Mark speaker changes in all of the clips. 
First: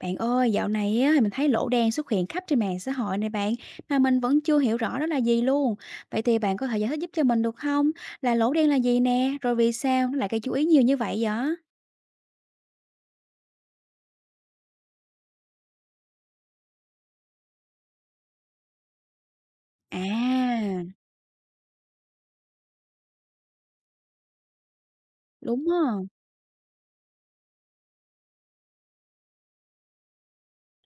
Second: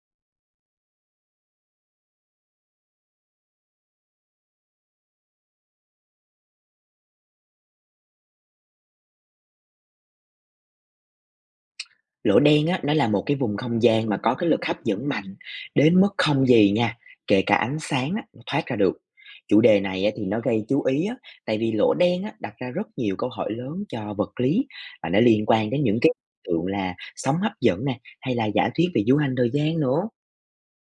Speaker 1: Bạn ơi, dạo này á, thì mình thấy lỗ đen xuất hiện khắp trên mạng xã hội này bạn, mà mình vẫn chưa hiểu rõ đó là gì luôn. Vậy thì bạn có thể giải thích giúp cho mình được không? Là lỗ đen là gì nè? Rồi vì sao nó lại gây chú ý nhiều như vậy vậy?
Speaker 2: Lỗ đen á, nó là một cái vùng không gian mà có cái lực hấp dẫn mạnh đến mức không gì nha, kể cả ánh sáng á, nó thoát ra được. Chủ đề này á, thì nó gây chú
Speaker 1: À,
Speaker 2: ý á, tại vì lỗ đen á, đặt ra rất nhiều câu hỏi lớn cho vật lý và nó liên
Speaker 1: đúng
Speaker 2: quan
Speaker 1: á.
Speaker 2: đến những cái hiện tượng là sóng hấp dẫn nè hay là giả thuyết về du hành thời gian nữa.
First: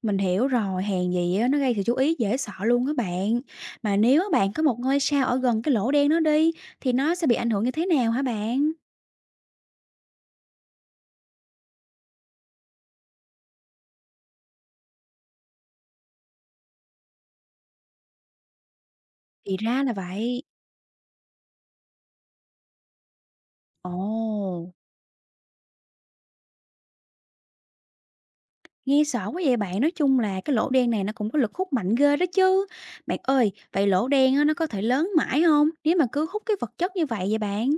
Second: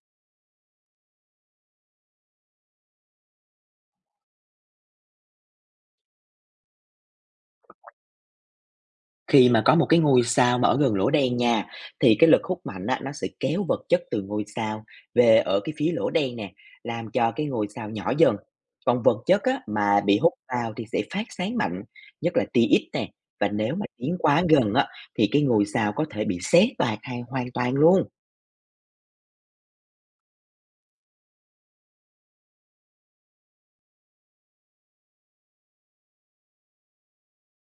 Speaker 1: Mình hiểu rồi, hèn gì á, nó gây sự chú ý dễ sợ luôn các bạn. Mà nếu á bạn có một ngôi sao ở gần cái lỗ đen đó đi, thì nó sẽ bị ảnh hưởng như thế nào hả bạn?
Speaker 2: Khi mà có một cái ngôi sao mà ở gần lỗ đen nha, thì cái lực hút mạnh á, nó sẽ kéo vật chất từ ngôi sao về ở cái phía lỗ đen nè, làm cho cái ngôi sao nhỏ dần. Còn vật chất
Speaker 1: Thì
Speaker 2: á,
Speaker 1: ra là
Speaker 2: mà bị hút
Speaker 1: vậy.
Speaker 2: vào thì sẽ phát sáng mạnh, nhất là tia X nè. Và nếu mà tiến quá
Speaker 1: Ồ.
Speaker 2: gần á, thì cái ngôi sao có thể bị xé toạc hay hoàn toàn luôn.
Speaker 1: Nghe sợ quá vậy bạn, nói chung là cái lỗ đen này nó cũng có lực hút mạnh ghê đó chứ. Bạn ơi, vậy lỗ đen á, nó có thể lớn mãi không? Nếu mà cứ hút cái vật chất như vậy vậy bạn.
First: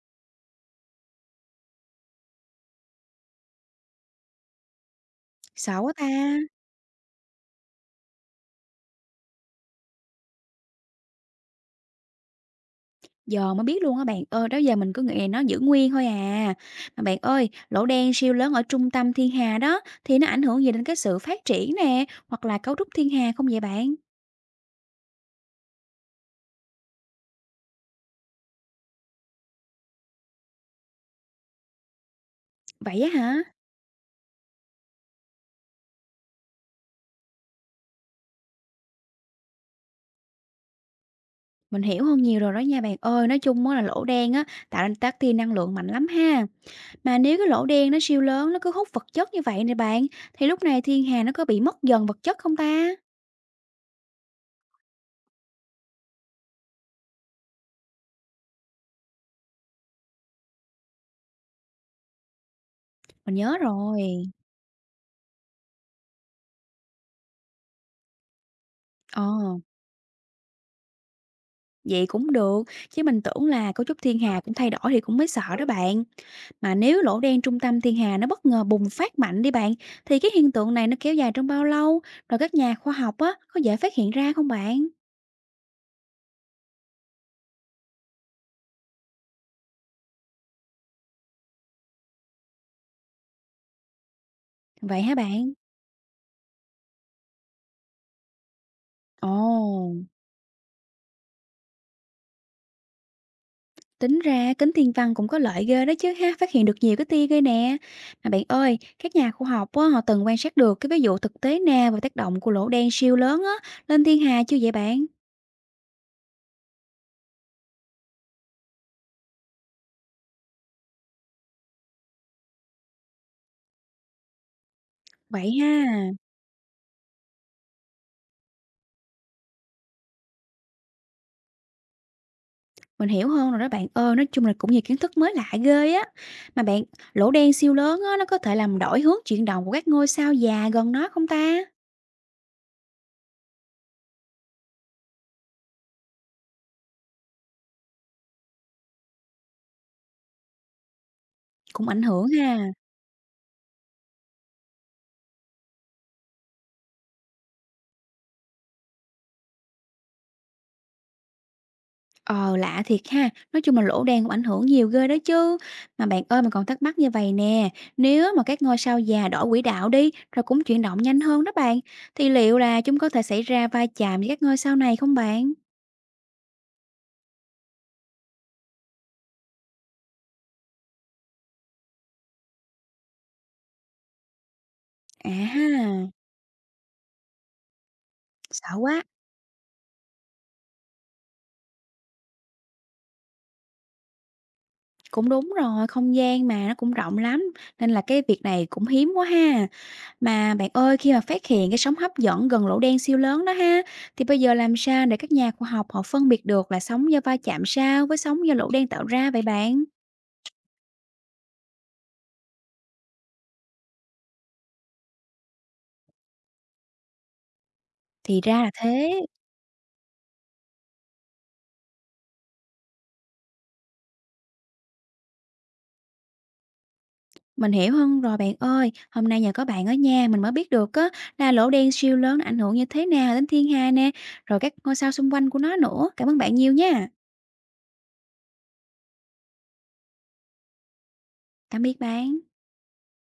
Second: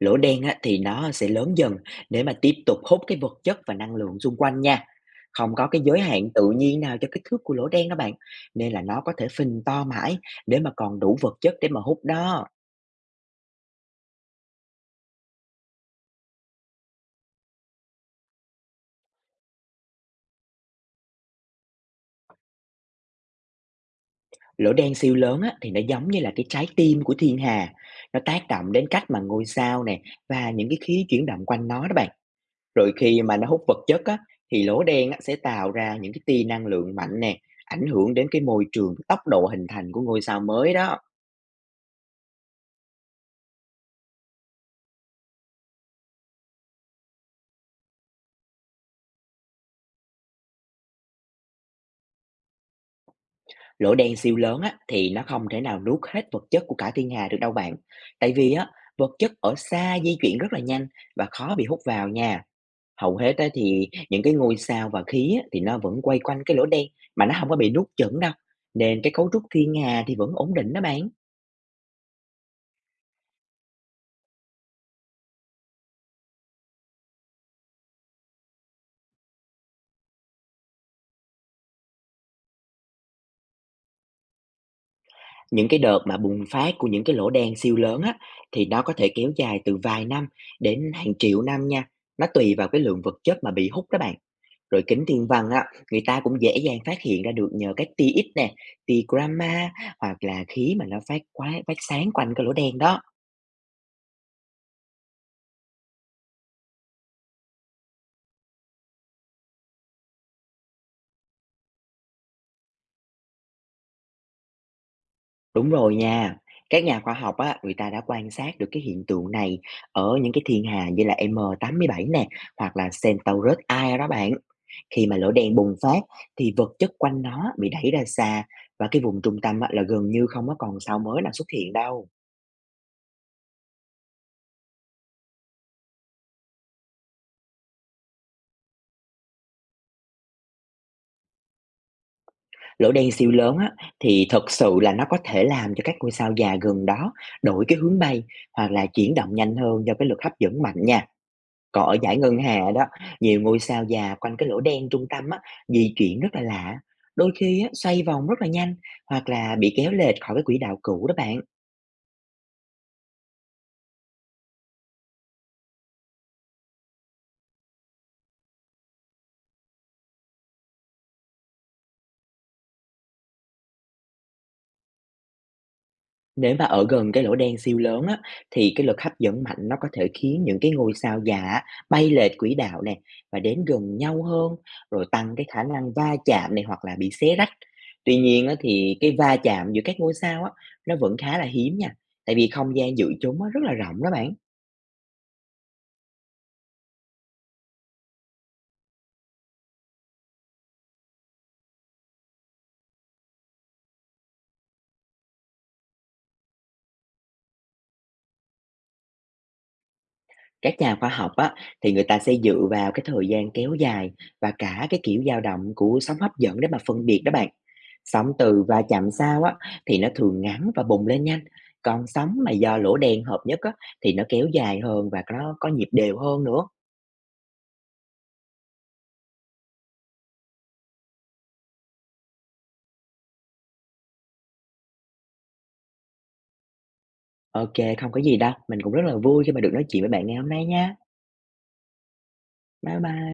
Speaker 2: Lỗ đen á, thì nó sẽ lớn dần để mà tiếp tục hút cái vật chất và năng lượng xung quanh nha. Không có
Speaker 1: Sợ
Speaker 2: cái
Speaker 1: quá
Speaker 2: giới
Speaker 1: ta.
Speaker 2: hạn tự nhiên nào cho kích thước của lỗ đen đó bạn, nên là nó có thể phình to mãi để mà còn đủ vật chất để mà hút đó.
Speaker 1: Giờ mới biết luôn á bạn ơi, đó giờ mình cứ nghĩ là nó giữ nguyên thôi à. Mà bạn ơi, lỗ đen siêu lớn ở trung tâm thiên hà đó thì nó ảnh hưởng gì đến cái sự phát triển nè, hoặc là cấu trúc thiên hà không vậy bạn?
Speaker 2: Lỗ đen siêu lớn á, thì nó giống như là cái trái tim của thiên hà, nó tác động đến cách mà ngôi sao nè và những cái khí chuyển động quanh nó đó bạn. Rồi
Speaker 1: Vậy á
Speaker 2: khi mà
Speaker 1: hả?
Speaker 2: nó hút vật chất á, thì lỗ đen á, sẽ tạo ra những cái tia năng lượng mạnh nè, ảnh hưởng đến cái môi trường, cái tốc độ hình thành của ngôi sao mới đó.
Speaker 1: Mình hiểu hơn nhiều rồi đó nha bạn ơi, nói chung á là lỗ đen á tạo nên tác tia năng lượng mạnh lắm ha. Mà nếu cái lỗ đen nó siêu lớn nó cứ hút vật chất như vậy nè bạn, thì lúc này thiên hà nó có bị mất dần vật chất không ta?
Speaker 2: Lỗ đen siêu lớn á, thì nó không thể nào nuốt hết vật chất của cả thiên hà được đâu bạn. Tại vì á, vật chất ở xa di chuyển rất là nhanh và khó bị hút vào nha. Hầu hết
Speaker 1: Mình
Speaker 2: á,
Speaker 1: nhớ
Speaker 2: thì
Speaker 1: rồi.
Speaker 2: những cái ngôi sao và khí á, thì nó vẫn quay quanh cái lỗ đen mà nó không có bị nuốt chửng đâu. Nên cái cấu trúc
Speaker 1: Ờ,
Speaker 2: thiên hà thì vẫn ổn định đó bạn.
Speaker 1: vậy cũng được, chứ mình tưởng là cấu trúc thiên hà cũng thay đổi thì cũng mới sợ đó bạn. Mà nếu lỗ đen trung tâm thiên hà nó bất ngờ bùng phát mạnh đi bạn, thì cái hiện tượng này nó kéo dài trong bao lâu? Rồi các nhà khoa học á, có dễ phát hiện ra không bạn?
Speaker 2: Những cái đợt mà bùng phát của những cái lỗ đen siêu lớn á, thì nó có thể kéo dài từ vài năm đến hàng triệu năm nha. Nó tùy vào cái lượng vật chất mà bị hút đó bạn. Rồi
Speaker 1: Vậy
Speaker 2: kính
Speaker 1: hả
Speaker 2: thiên văn
Speaker 1: bạn?
Speaker 2: á, người ta cũng dễ dàng phát hiện ra được nhờ các tia X nè, tia
Speaker 1: Ồ.
Speaker 2: gamma hoặc là khí mà nó phát sáng quanh cái lỗ đen đó.
Speaker 1: Tính ra kính thiên văn cũng có lợi ghê đó chứ ha, phát hiện được nhiều cái tia ghê nè. Mà bạn ơi, các nhà khoa học á, họ từng quan sát được cái ví dụ thực tế nè về tác động của lỗ đen siêu lớn á, lên thiên hà chưa vậy bạn?
Speaker 2: Đúng rồi nha. Các nhà khoa học á, người ta đã quan sát được cái hiện tượng này ở những cái thiên hà như là M7 nè hoặc là Centaurus A đó bạn. Khi mà lỗ đen
Speaker 1: Vậy
Speaker 2: bùng
Speaker 1: ha,
Speaker 2: phát thì vật chất quanh nó bị đẩy ra xa và cái vùng trung tâm á, là gần như không có còn sao mới nào xuất hiện đâu.
Speaker 1: mình hiểu hơn rồi đó bạn ơi, nói chung là cũng nhiều kiến thức mới lạ ghê á. Mà bạn, lỗ đen siêu lớn á, nó có thể làm đổi hướng chuyển động của các ngôi sao già gần nó không ta?
Speaker 2: Lỗ đen siêu lớn á, thì thật sự là nó có thể làm cho các ngôi sao già gần đó đổi cái hướng bay hoặc là chuyển động nhanh hơn do cái lực hấp dẫn mạnh nha. Còn
Speaker 1: Cũng
Speaker 2: ở
Speaker 1: ảnh
Speaker 2: dải
Speaker 1: hưởng
Speaker 2: ngân hà
Speaker 1: ha.
Speaker 2: đó, nhiều ngôi sao già quanh cái lỗ đen trung tâm á, di chuyển rất là lạ. Đôi khi á, xoay vòng rất là nhanh hoặc là bị kéo lệch khỏi cái quỹ đạo cũ đó bạn.
Speaker 1: Ờ, lạ thiệt ha, nói chung là lỗ đen cũng ảnh hưởng nhiều ghê đó chứ. Mà bạn ơi, mà còn thắc mắc như vậy nè, nếu mà các ngôi sao già đổi quỹ đạo đi, rồi cũng chuyển động nhanh hơn đó bạn, thì liệu là chúng có thể xảy ra va chạm với các ngôi sao này không bạn?
Speaker 2: Nếu mà ở gần cái lỗ đen siêu lớn á, thì cái lực hấp dẫn mạnh nó có thể khiến những cái ngôi sao già á, bay lệch quỹ đạo nè và đến gần nhau hơn, rồi
Speaker 1: À
Speaker 2: tăng cái khả năng
Speaker 1: ha,
Speaker 2: va chạm này hoặc là bị xé rách. Tuy nhiên á,
Speaker 1: sợ
Speaker 2: thì
Speaker 1: quá.
Speaker 2: cái va chạm giữa các ngôi sao á, nó vẫn khá là hiếm nha, tại vì không gian giữa chúng á, rất là rộng đó bạn.
Speaker 1: Cũng đúng rồi, không gian mà nó cũng rộng lắm, nên là cái việc này cũng hiếm quá ha. Mà bạn ơi, khi mà phát hiện cái sóng hấp dẫn gần lỗ đen siêu lớn đó ha, thì bây giờ làm sao để các nhà khoa học họ phân biệt được là sóng do va chạm sao với sóng do lỗ đen tạo ra vậy bạn?
Speaker 2: Các nhà khoa học á, thì người ta sẽ dựa vào cái thời gian kéo dài và cả cái kiểu dao động của sóng hấp dẫn để mà phân biệt đó bạn. Sóng
Speaker 1: Thì ra
Speaker 2: từ
Speaker 1: là
Speaker 2: và chạm
Speaker 1: thế.
Speaker 2: sao á, thì nó thường ngắn và bùng lên nhanh. Còn sóng mà do lỗ đen hợp nhất á, thì nó kéo dài hơn và nó có nhịp đều hơn nữa.
Speaker 1: Mình hiểu hơn rồi bạn ơi, hôm nay nhờ có bạn ở nhà mình mới biết được á là lỗ đen siêu lớn nó ảnh hưởng như thế nào đến thiên hà nè, rồi các ngôi sao xung quanh của nó nữa. Cảm ơn bạn nhiều nha.
Speaker 2: Ok, không có gì đâu. Mình cũng rất là vui khi mà được nói chuyện với bạn ngày hôm nay nha.
Speaker 1: Tạm biệt bạn.
Speaker 2: Bye bye.